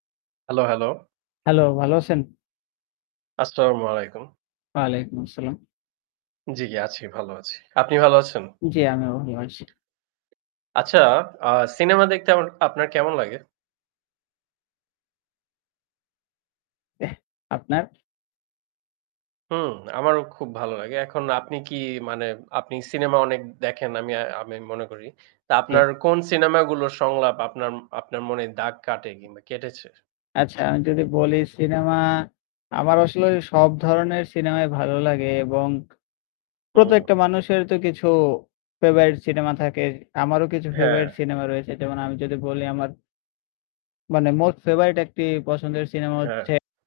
Hello, hello. Hello. ভালো আছেন? আসসালামু আলাইকুম। ওয়ালাইকুম আসসালাম। জি, জি। আছি, ভালো আছি। আপনি ভাল আছেন? জি, আমিও ভালো আছি। আচ্ছা অ্যা সিনেমা দেখতে আমার আপনার কেমন লাগে? এহ আপনার? হুম আমারও খুব ভালো লাগে। এখন আপনি কি মানে, আপনি সিনেমা অনেক দেখেন আমি আমি মনে করি। তা জি। আপনার কোন সিনেমাগুলোর সংলাপ আপনার আপনার মনে দাগ কাটে, কিংবা কেটেছে? আচ্ছা আমি যদি বলি সিনেমা আমার আসলে সব ধরনের সিনেমাই ভালো লাগে, এবং হুম। প্রত্যেকটা মানুষের তো কিছু ফেভারিট সিনেমা থাকে। আমারও কিছু ফেভারাইট হ্যাঁ। সিনেমা রয়েছে। যেমন আমি যদি বলি আমার মানে মোস্ট ফেভারাইট একটি পছন্দের সিনেমা হচ্ছে হ্যাঁ।